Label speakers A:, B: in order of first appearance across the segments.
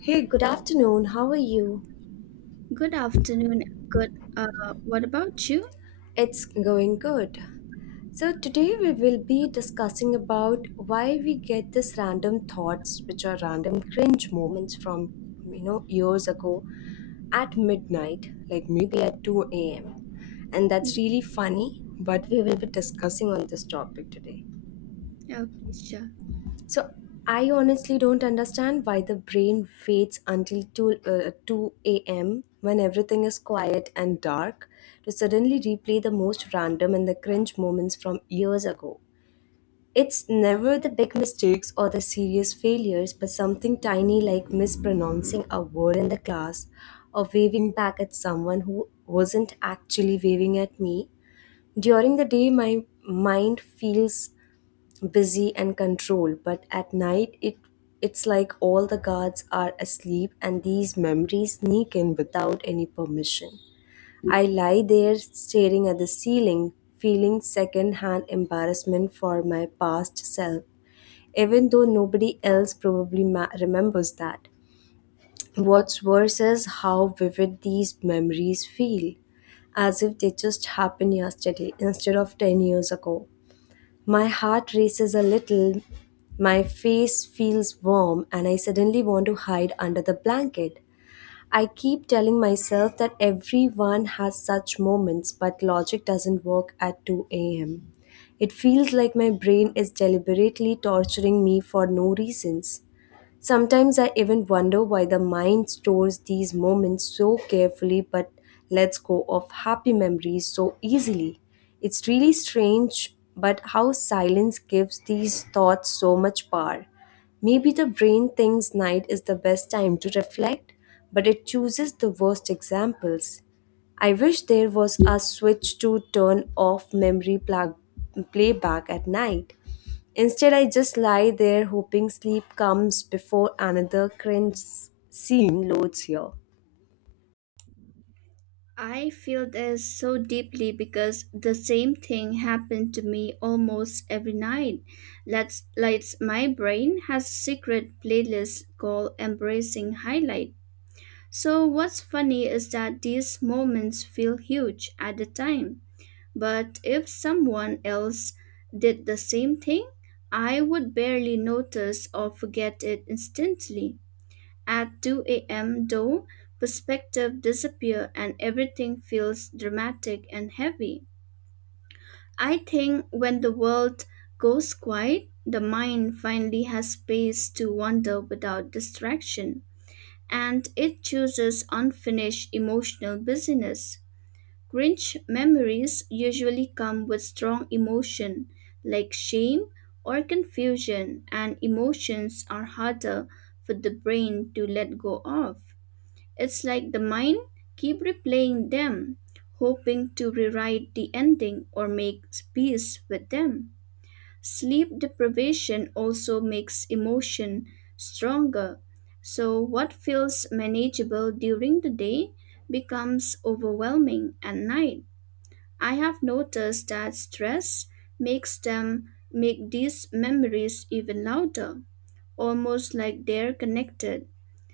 A: Hey, good afternoon. How are you?
B: Good afternoon. Good. What about you?
A: It's going good. So today we will be discussing about why we get this random thoughts which are random cringe moments from years ago at midnight, like maybe at 2 a.m. And that's really funny, but we will be discussing on this topic today.
B: Okay, sure.
A: So I honestly don't understand why the brain waits until 2 a.m. when everything is quiet and dark to suddenly replay the most random and the cringe moments from years ago. It's never the big mistakes or the serious failures, but something tiny like mispronouncing a word in the class or waving back at someone who wasn't actually waving at me. During the day, my mind feels busy and controlled, but at night it's like all the guards are asleep and these memories sneak in without any permission. I lie there staring at the ceiling, feeling second-hand embarrassment for my past self, even though nobody else probably remembers that. What's worse is how vivid these memories feel, as if they just happened yesterday instead of 10 years ago. My heart races a little, my face feels warm, and I suddenly want to hide under the blanket. I keep telling myself that everyone has such moments, but logic doesn't work at 2 a.m. It feels like my brain is deliberately torturing me for no reasons. Sometimes I even wonder why the mind stores these moments so carefully but lets go of happy memories so easily. It's really strange, but how silence gives these thoughts so much power. Maybe the brain thinks night is the best time to reflect, but it chooses the worst examples. I wish there was a switch to turn off memory playback at night. Instead, I just lie there hoping sleep comes before another cringe scene loads here.
B: I feel this so deeply because the same thing happened to me almost every night. Let's, my brain has a secret playlist called Embracing Highlight. So what's funny is that these moments feel huge at the time. But if someone else did the same thing, I would barely notice or forget it instantly. At 2 a.m., though, perspective disappears and everything feels dramatic and heavy. I think when the world goes quiet, the mind finally has space to wander without distraction, and it chooses unfinished emotional busyness. Grinch memories usually come with strong emotion, like shame or confusion, and emotions are harder for the brain to let go of. It's like the mind keep replaying them, hoping to rewrite the ending or make peace with them. Sleep deprivation also makes emotion stronger. So what feels manageable during the day becomes overwhelming at night. I have noticed that stress makes them make these memories even louder, almost like they're connected.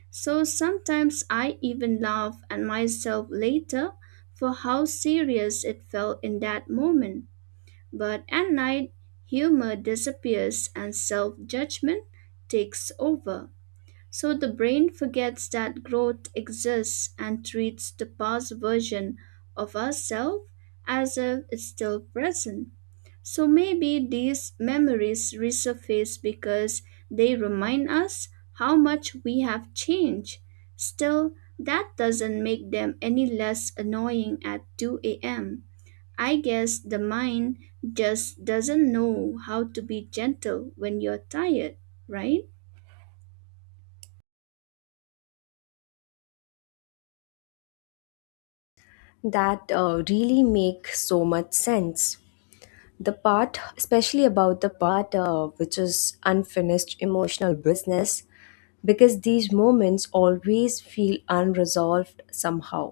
B: So sometimes I even laugh at myself later for how serious it felt in that moment. But at night, humor disappears and self judgment takes over. So the brain forgets that growth exists and treats the past version of ourselves as if it's still present. So maybe these memories resurface because they remind us how much we have changed. Still, that doesn't make them any less annoying at 2 a.m. I guess the mind just doesn't know how to be gentle when you're tired, right?
A: That really makes so much sense. The part, especially about the part, which is unfinished emotional business, because these moments always feel unresolved somehow.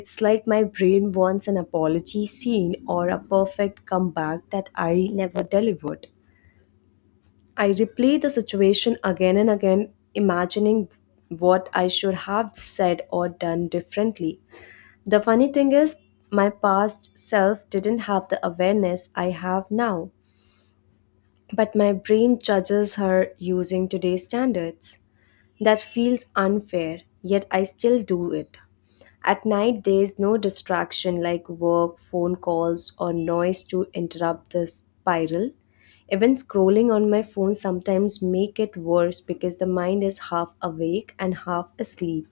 A: It's like my brain wants an apology scene or a perfect comeback that I never delivered. I replay the situation again and again, imagining what I should have said or done differently. The funny thing is, my past self didn't have the awareness I have now, but my brain judges her using today's standards. That feels unfair, yet I still do it. At night, there's no distraction like work, phone calls, or noise to interrupt the spiral. Even scrolling on my phone sometimes make it worse because the mind is half awake and half asleep.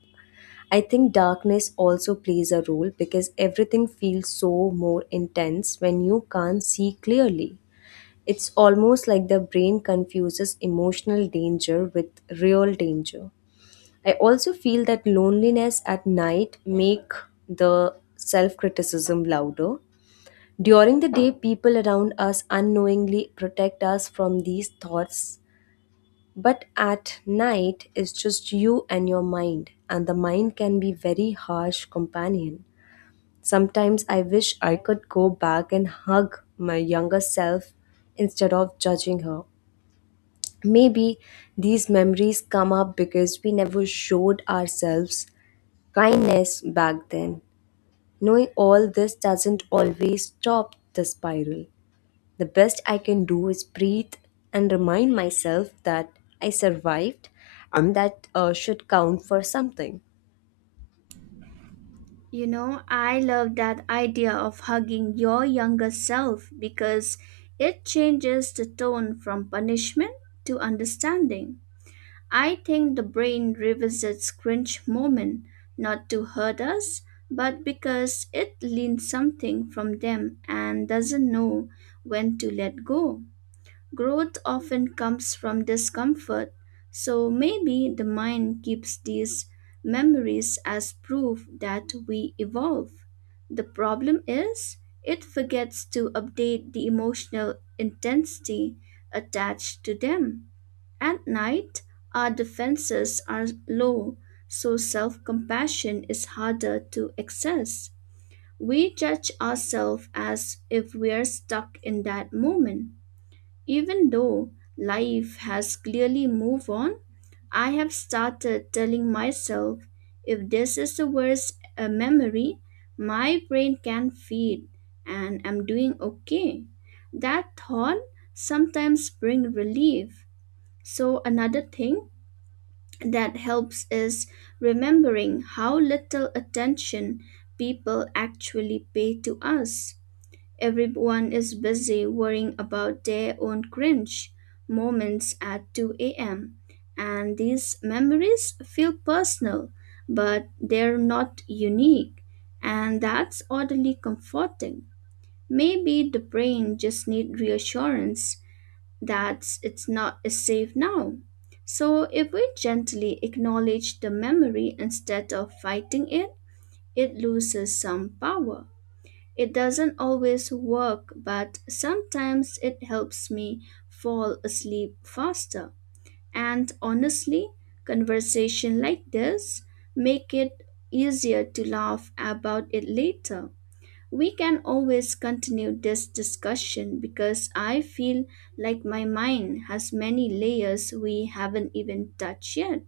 A: I think darkness also plays a role because everything feels so more intense when you can't see clearly. It's almost like the brain confuses emotional danger with real danger. I also feel that loneliness at night make the self-criticism louder. During the day people around us unknowingly protect us from these thoughts, but at night it's just you and your mind, and the mind can be very harsh companion. Sometimes I wish I could go back and hug my younger self instead of judging her. Maybe these memories come up because we never showed ourselves kindness back then. Knowing all this doesn't always stop the spiral. The best I can do is breathe and remind myself that I survived, and that should count for something.
B: You know, I love that idea of hugging your younger self because it changes the tone from punishment to understanding. I think the brain revisits cringe moment not to hurt us, but because it learns something from them and doesn't know when to let go. Growth often comes from discomfort, so maybe the mind keeps these memories as proof that we evolve. The problem is, it forgets to update the emotional intensity attached to them. At night, our defenses are low, so self compassion is harder to access. We judge ourselves as if we are stuck in that moment even though life has clearly moved on. I have started telling myself if this is the worst memory my brain can feed and I'm doing okay. That thought sometimes brings relief. So another thing that helps is remembering how little attention people actually pay to us. Everyone is busy worrying about their own cringe moments at 2 a.m. And these memories feel personal, but they're not unique. And that's oddly comforting. Maybe the brain just needs reassurance that it's not is safe now. So if we gently acknowledge the memory instead of fighting it, it loses some power. It doesn't always work, but sometimes it helps me fall asleep faster. And honestly, conversation like this make it easier to laugh about it later. We can always continue this discussion because I feel like my mind has many layers we haven't even touched yet.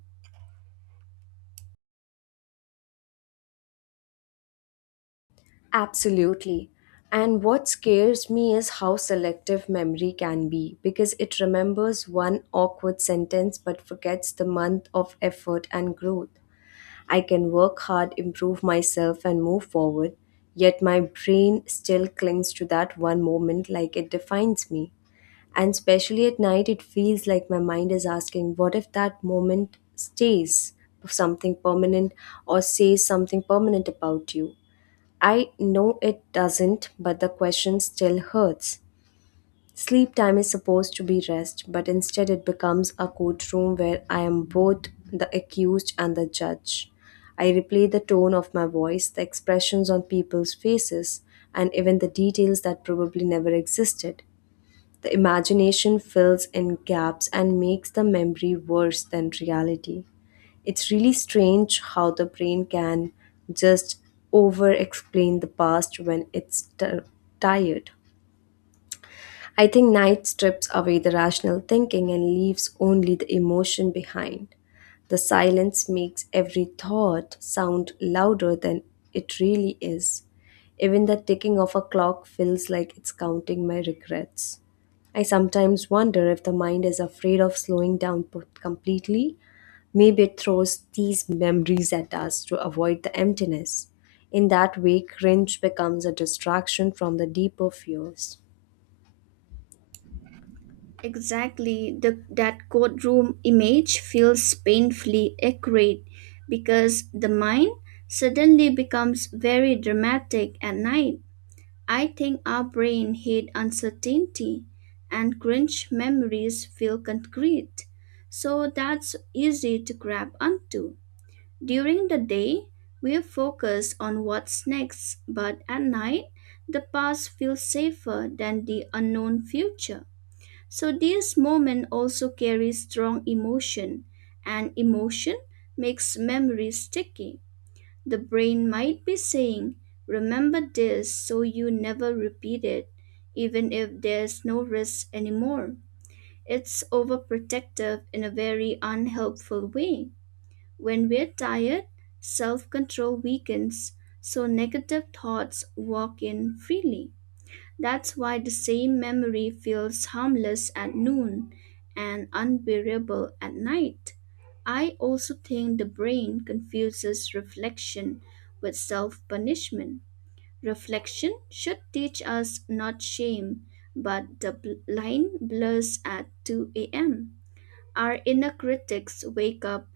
A: Absolutely. And what scares me is how selective memory can be because it remembers one awkward sentence but forgets the month of effort and growth. I can work hard, improve myself, and move forward, yet my brain still clings to that one moment like it defines me. And especially at night, it feels like my mind is asking, what if that moment stays something permanent or says something permanent about you? I know it doesn't, but the question still hurts. Sleep time is supposed to be rest, but instead it becomes a courtroom where I am both the accused and the judge. I replay the tone of my voice, the expressions on people's faces, and even the details that probably never existed. The imagination fills in gaps and makes the memory worse than reality. It's really strange how the brain can just over explain the past when it's tired. I think night strips away the rational thinking and leaves only the emotion behind. The silence makes every thought sound louder than it really is. Even the ticking of a clock feels like it's counting my regrets. I sometimes wonder if the mind is afraid of slowing down completely. Maybe it throws these memories at us to avoid the emptiness. In that way, cringe becomes a distraction from the deeper fears.
B: Exactly, that courtroom image feels painfully accurate because the mind suddenly becomes very dramatic at night. I think our brain hates uncertainty and cringe memories feel concrete, so that's easy to grab onto. During the day, we focus on what's next, but at night, the past feels safer than the unknown future. So this moment also carries strong emotion, and emotion makes memory sticky. The brain might be saying, "Remember this so you never repeat it," even if there's no risk anymore. It's overprotective in a very unhelpful way. When we're tired, self control weakens, so negative thoughts walk in freely. That's why the same memory feels harmless at noon and unbearable at night. I also think the brain confuses reflection with self punishment. Reflection should teach us not shame, but the line blurs at 2 a.m. Our inner critics wake up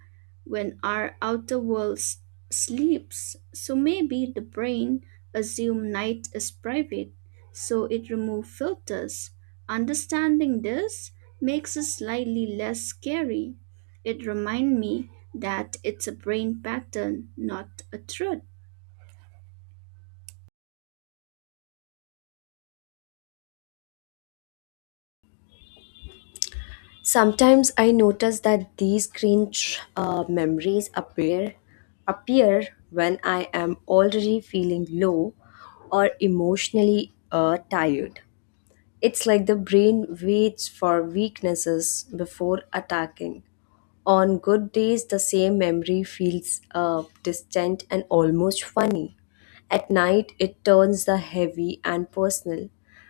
B: when our outer world sleeps, so maybe the brain assumes night is private, so it removes filters. Understanding this makes it slightly less scary. It reminds me that it's a brain pattern, not a truth.
A: Sometimes I notice that these cringe memories appear when I am already feeling low or emotionally tired. It's like the brain waits for weaknesses before attacking. On good days, the same memory feels distant and almost funny. At night, it turns the heavy and personal.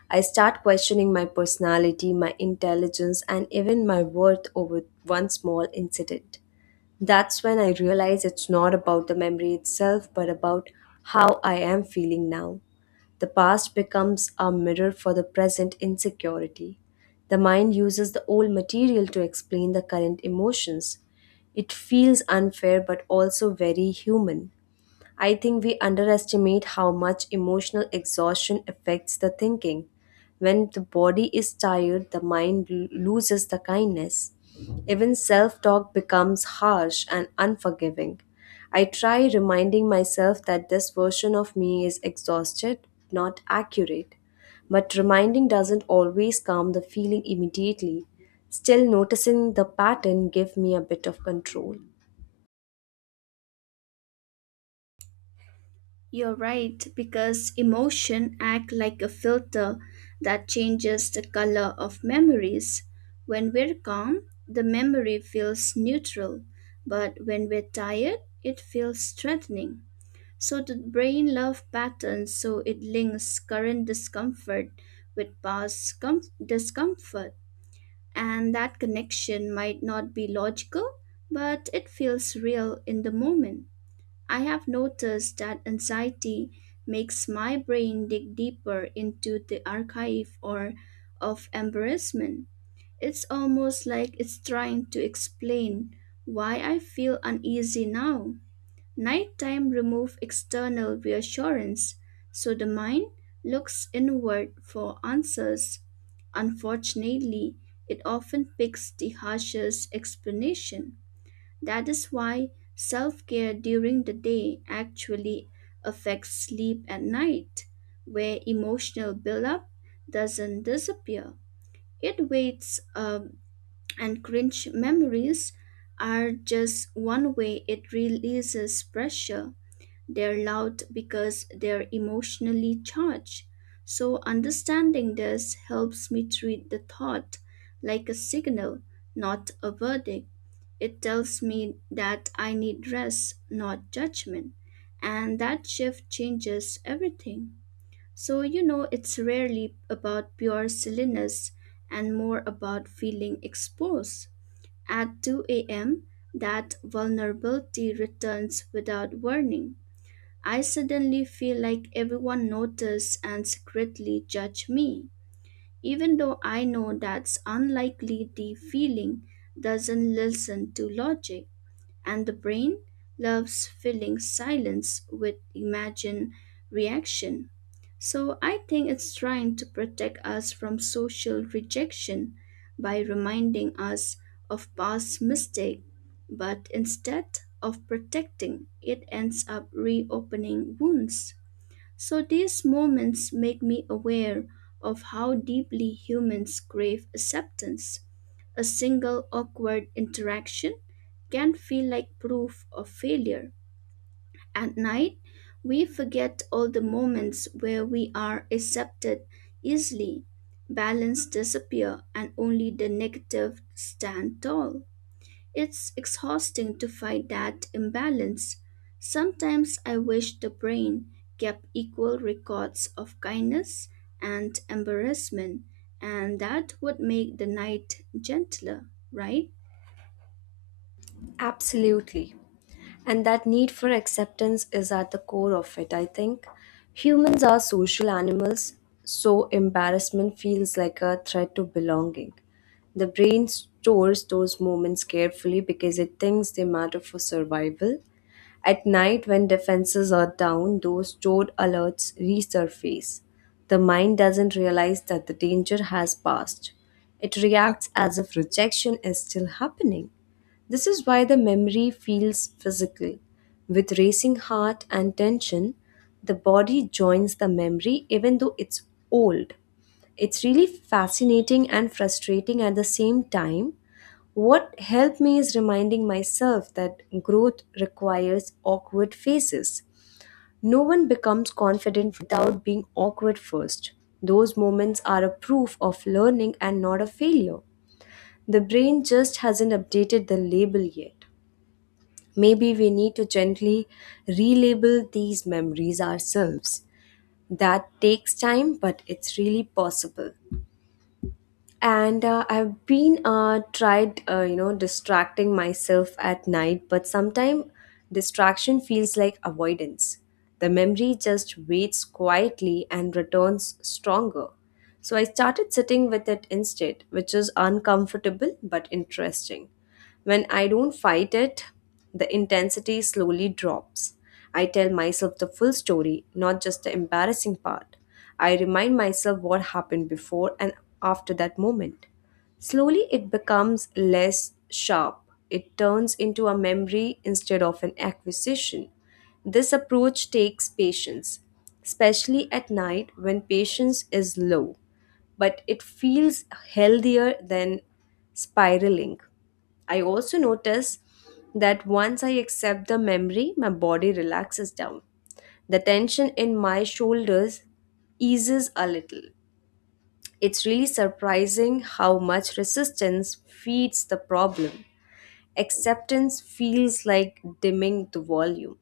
A: I start questioning my personality, my intelligence, and even my worth over one small incident. That's when I realize it's not about the memory itself, but about how I am feeling now. The past becomes a mirror for the present insecurity. The mind uses the old material to explain the current emotions. It feels unfair but also very human. I think we underestimate how much emotional exhaustion affects the thinking. When the body is tired, the mind loses the kindness. Even self talk becomes harsh and unforgiving. I try reminding myself that this version of me is exhausted, not accurate. But reminding doesn't always calm the feeling immediately. Still, noticing the pattern gives me a bit of control.
B: You're right, because emotion act like a filter that changes the color of memories. When we're calm, the memory feels neutral, but when we're tired, it feels threatening. So the brain love patterns, so it links current discomfort with discomfort, and that connection might not be logical, but it feels real in the moment. I have noticed that anxiety makes my brain dig deeper into the archive or of embarrassment. It's almost like it's trying to explain why I feel uneasy now. Nighttime remove external reassurance, so the mind looks inward for answers. Unfortunately, it often picks the harshest explanation. That is why self care during the day actually affects sleep at night, where emotional buildup doesn't disappear. It waits, and cringe memories are just one way it releases pressure. They're loud because they're emotionally charged. So, understanding this helps me treat the thought like a signal, not a verdict. It tells me that I need rest, not judgment. And that shift changes everything. So, you know, it's rarely about pure silliness and more about feeling exposed. At 2 a.m., that vulnerability returns without warning. I suddenly feel like everyone noticed and secretly judge me. Even though I know that's unlikely, the feeling doesn't listen to logic. And the brain loves filling silence with imagined reaction. So I think it's trying to protect us from social rejection by reminding us of past mistakes, but instead of protecting, it ends up reopening wounds. So these moments make me aware of how deeply humans crave acceptance. A single awkward interaction can feel like proof of failure. At night, we forget all the moments where we are accepted easily. Balance disappear and only the negative stand tall. It's exhausting to fight that imbalance. Sometimes I wish the brain kept equal records of kindness and embarrassment, and that would make the night gentler, right?
A: Absolutely. And that need for acceptance is at the core of it, I think. Humans are social animals, so embarrassment feels like a threat to belonging. The brain stores those moments carefully because it thinks they matter for survival. At night, when defenses are down, those stored alerts resurface. The mind doesn't realize that the danger has passed. It reacts as if rejection is still happening. This is why the memory feels physical. With racing heart and tension, the body joins the memory even though it's old. It's really fascinating and frustrating at the same time. What helped me is reminding myself that growth requires awkward phases. No one becomes confident without being awkward first. Those moments are a proof of learning and not a failure. The brain just hasn't updated the label yet. Maybe we need to gently relabel these memories ourselves. That takes time, but it's really possible. And I've been tried distracting myself at night, but sometimes distraction feels like avoidance. The memory just waits quietly and returns stronger. So I started sitting with it instead, which is uncomfortable but interesting. When I don't fight it, the intensity slowly drops. I tell myself the full story, not just the embarrassing part. I remind myself what happened before and after that moment. Slowly, it becomes less sharp. It turns into a memory instead of an acquisition. This approach takes patience, especially at night when patience is low, but it feels healthier than spiraling. I also notice that once I accept the memory, my body relaxes down. The tension in my shoulders eases a little. It's really surprising how much resistance feeds the problem. Acceptance feels like dimming the volume.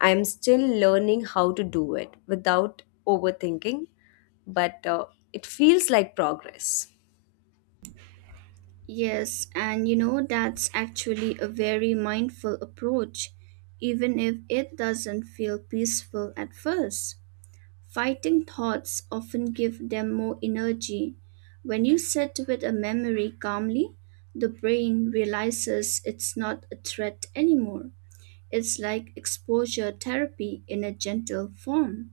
A: I'm still learning how to do it without overthinking, but it feels like progress.
B: Yes, and you know, that's actually a very mindful approach, even if it doesn't feel peaceful at first. Fighting thoughts often give them more energy. When you sit with a memory calmly, the brain realizes it's not a threat anymore. It's like exposure therapy in a gentle form.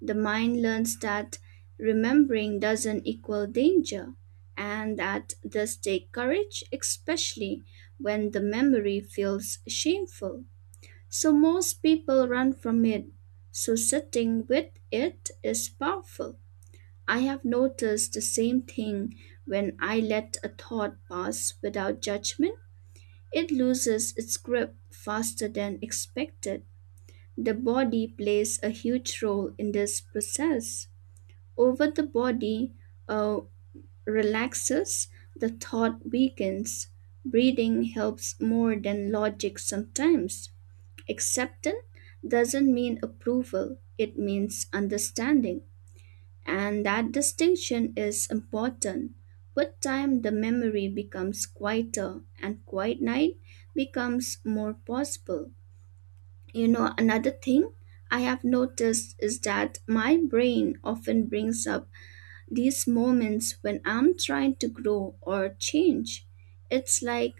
B: The mind learns that remembering doesn't equal danger and that does take courage, especially when the memory feels shameful. So most people run from it. So sitting with it is powerful. I have noticed the same thing when I let a thought pass without judgment. It loses its grip faster than expected. The body plays a huge role in this process over the body uh, relaxes, the thought weakens. Breathing helps more than logic sometimes. Acceptance doesn't mean approval, it means understanding. And that distinction is important. With time, the memory becomes quieter, and quiet night becomes more possible. You know, another thing I have noticed is that my brain often brings up these moments when I'm trying to grow or change, it's like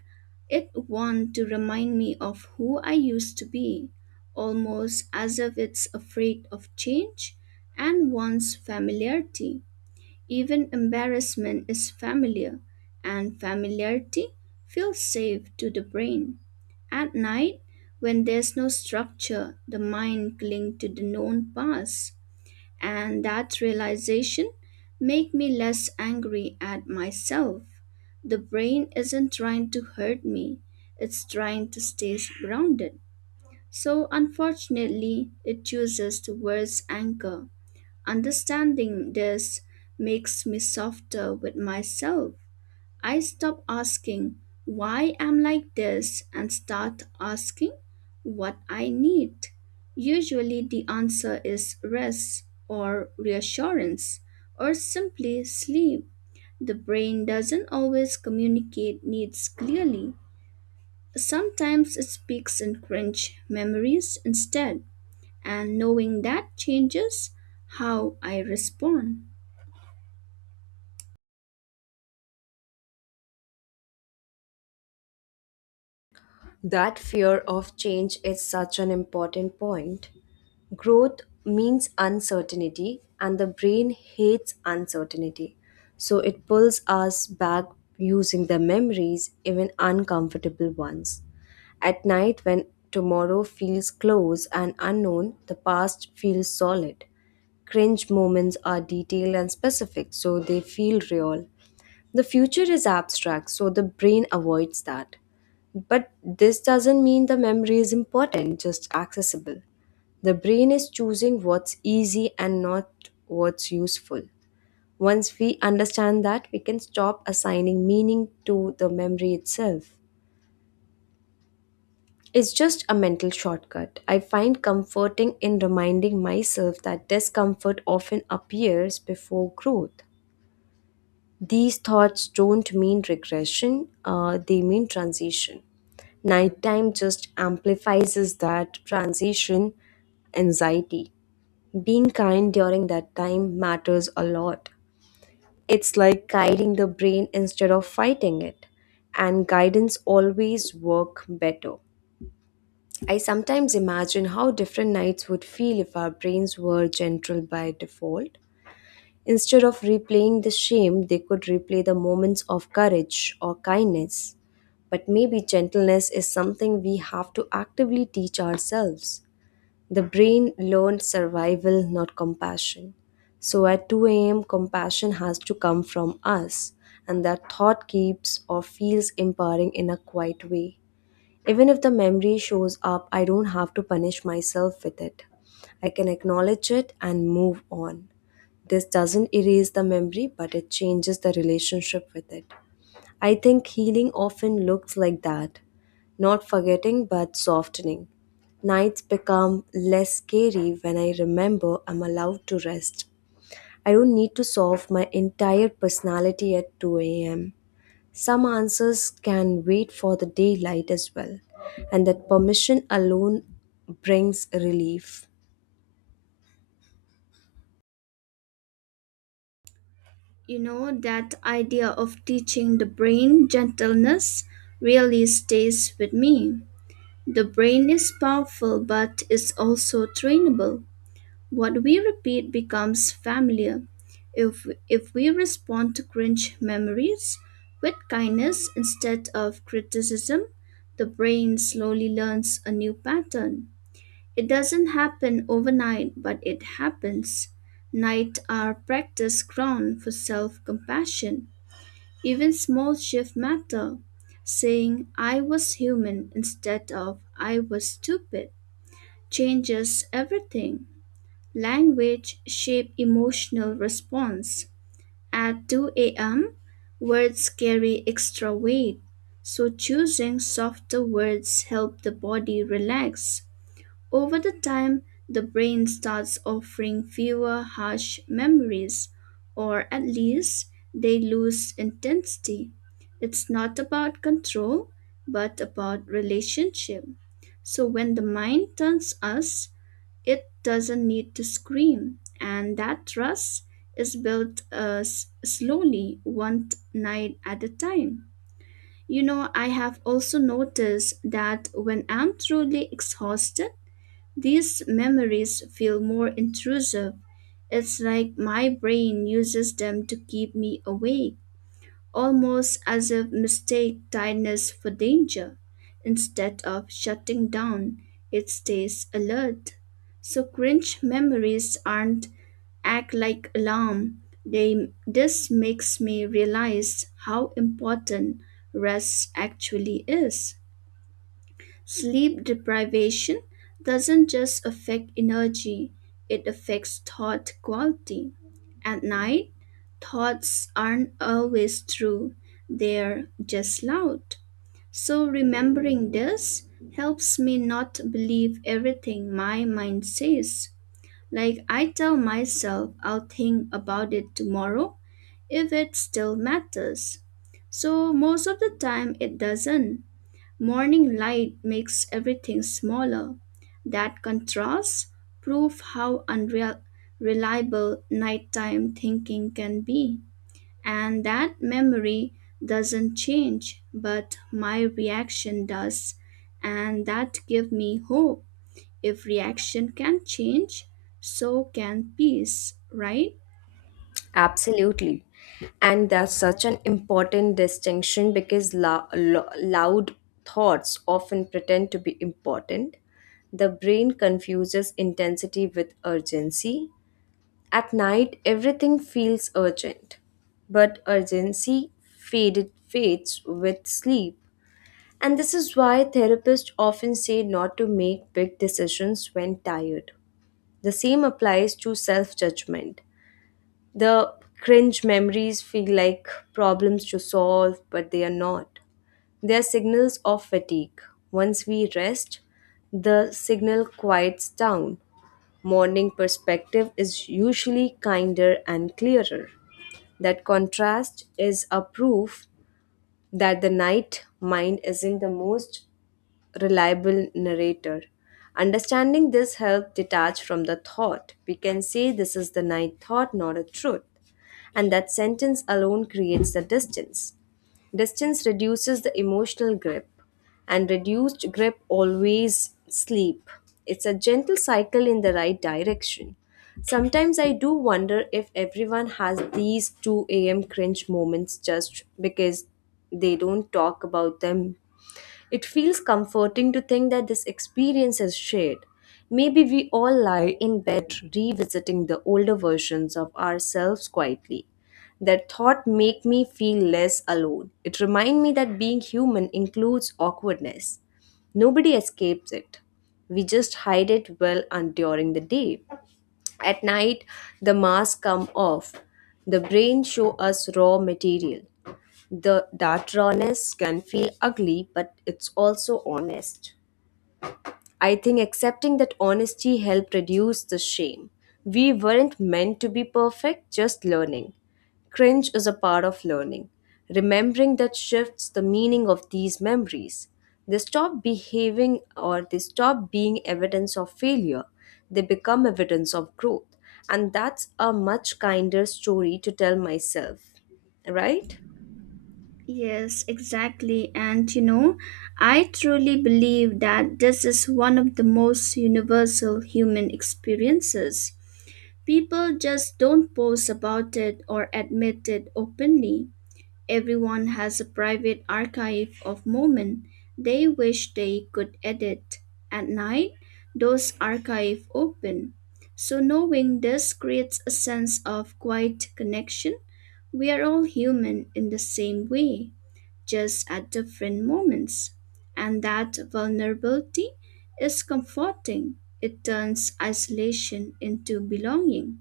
B: it wants to remind me of who I used to be, almost as if it's afraid of change and wants familiarity. Even embarrassment is familiar, and familiarity feels safe to the brain. At night, when there's no structure, the mind clings to the known past, and that realization make me less angry at myself. The brain isn't trying to hurt me, it's trying to stay grounded. So unfortunately, it chooses the worst anchor. Understanding this makes me softer with myself. I stop asking why I'm like this and start asking what I need. Usually, the answer is rest or reassurance or simply sleep. The brain doesn't always communicate needs clearly. Sometimes it speaks in cringe memories instead, and knowing that changes how I respond.
A: That fear of change is such an important point. Growth means uncertainty, and the brain hates uncertainty. So it pulls us back using the memories, even uncomfortable ones. At night, when tomorrow feels close and unknown, the past feels solid. Cringe moments are detailed and specific, so they feel real. The future is abstract, so the brain avoids that. But this doesn't mean the memory is important, just accessible. The brain is choosing what's easy and not what's useful. Once we understand that, we can stop assigning meaning to the memory itself. It's just a mental shortcut. I find comforting in reminding myself that discomfort often appears before growth. These thoughts don't mean regression, they mean transition. Nighttime just amplifies that transition anxiety. Being kind during that time matters a lot. It's like guiding the brain instead of fighting it. And guidance always work better. I sometimes imagine how different nights would feel if our brains were gentle by default. Instead of replaying the shame, they could replay the moments of courage or kindness. But maybe gentleness is something we have to actively teach ourselves. The brain learned survival, not compassion. So at 2 a.m., compassion has to come from us, and that thought keeps or feels empowering in a quiet way. Even if the memory shows up, I don't have to punish myself with it. I can acknowledge it and move on. This doesn't erase the memory, but it changes the relationship with it. I think healing often looks like that, not forgetting, but softening. Nights become less scary when I remember I'm allowed to rest. I don't need to solve my entire personality at 2 a.m. Some answers can wait for the daylight as well, and that permission alone brings relief.
B: You know, that idea of teaching the brain gentleness really stays with me. The brain is powerful, but it's also trainable. What we repeat becomes familiar. If we respond to cringe memories with kindness instead of criticism, the brain slowly learns a new pattern. It doesn't happen overnight, but it happens. Nights are practice ground for self compassion. Even small shifts matter. Saying I was human instead of I was stupid changes everything. Language shape emotional response. At 2 a.m., words carry extra weight, so choosing softer words help the body relax. Over the time, the brain starts offering fewer harsh memories, or at least they lose intensity. It's not about control, but about relationship. So when the mind turns us, it doesn't need to scream, and that trust is built slowly, one night at a time. You know, I have also noticed that when I'm truly exhausted, these memories feel more intrusive. It's like my brain uses them to keep me awake, almost as if mistake tiredness for danger. Instead of shutting down, it stays alert. So cringe memories aren't act like alarm. They This makes me realize how important rest actually is. Sleep deprivation doesn't just affect energy, it affects thought quality. At night, thoughts aren't always true, they're just loud. So, remembering this helps me not believe everything my mind says. Like, I tell myself I'll think about it tomorrow if it still matters. So, most of the time, it doesn't. Morning light makes everything smaller. That contrasts prove how unreliable nighttime thinking can be. And that memory doesn't change, but my reaction does. And that gives me hope. If reaction can change, so can peace, right?
A: Absolutely. And that's such an important distinction because loud thoughts often pretend to be important. The brain confuses intensity with urgency. At night, everything feels urgent, but urgency faded fades with sleep. And this is why therapists often say not to make big decisions when tired. The same applies to self judgment. The cringe memories feel like problems to solve, but they are not. They are signals of fatigue. Once we rest, the signal quiets down. Morning perspective is usually kinder and clearer. That contrast is a proof that the night mind is in the most reliable narrator. Understanding this helps detach from the thought. We can say this is the ninth thought, not a truth. And that sentence alone creates the distance. Distance reduces the emotional grip, and reduced grip always sleep. It's a gentle cycle in the right direction. Sometimes I do wonder if everyone has these 2 a.m. cringe moments just because they don't talk about them. It feels comforting to think that this experience is shared. Maybe we all lie in bed revisiting the older versions of ourselves quietly. That thought make me feel less alone. It remind me that being human includes awkwardness. Nobody escapes it. We just hide it well and during the day. At night, the mask come off. The brain show us raw material. The that rawness can feel ugly, but it's also honest. I think accepting that honesty helped reduce the shame. We weren't meant to be perfect, just learning. Cringe is a part of learning. Remembering that shifts the meaning of these memories. They stop behaving or they stop being evidence of failure. They become evidence of growth. And that's a much kinder story to tell myself, right?
B: Yes, exactly. And you know, I truly believe that this is one of the most universal human experiences. People just don't post about it or admit it openly. Everyone has a private archive of moments they wish they could edit. At night, those archive open. So knowing this creates a sense of quiet connection. We are all human in the same way just at different moments. And that vulnerability is comforting. It turns isolation into belonging.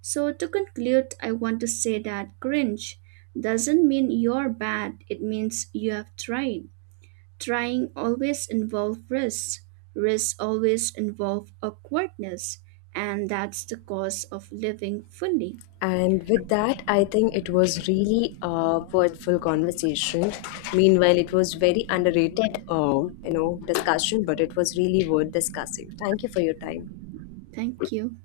B: So, to conclude, I want to say that cringe doesn't mean you're bad, it means you have tried. Trying always involves risks, risks always involve awkwardness, and that's the cost of living fully.
A: And with that, I think it was really a worthwhile conversation. Meanwhile, it was very underrated, discussion, but it was really worth discussing. Thank you for your time.
B: Thank you.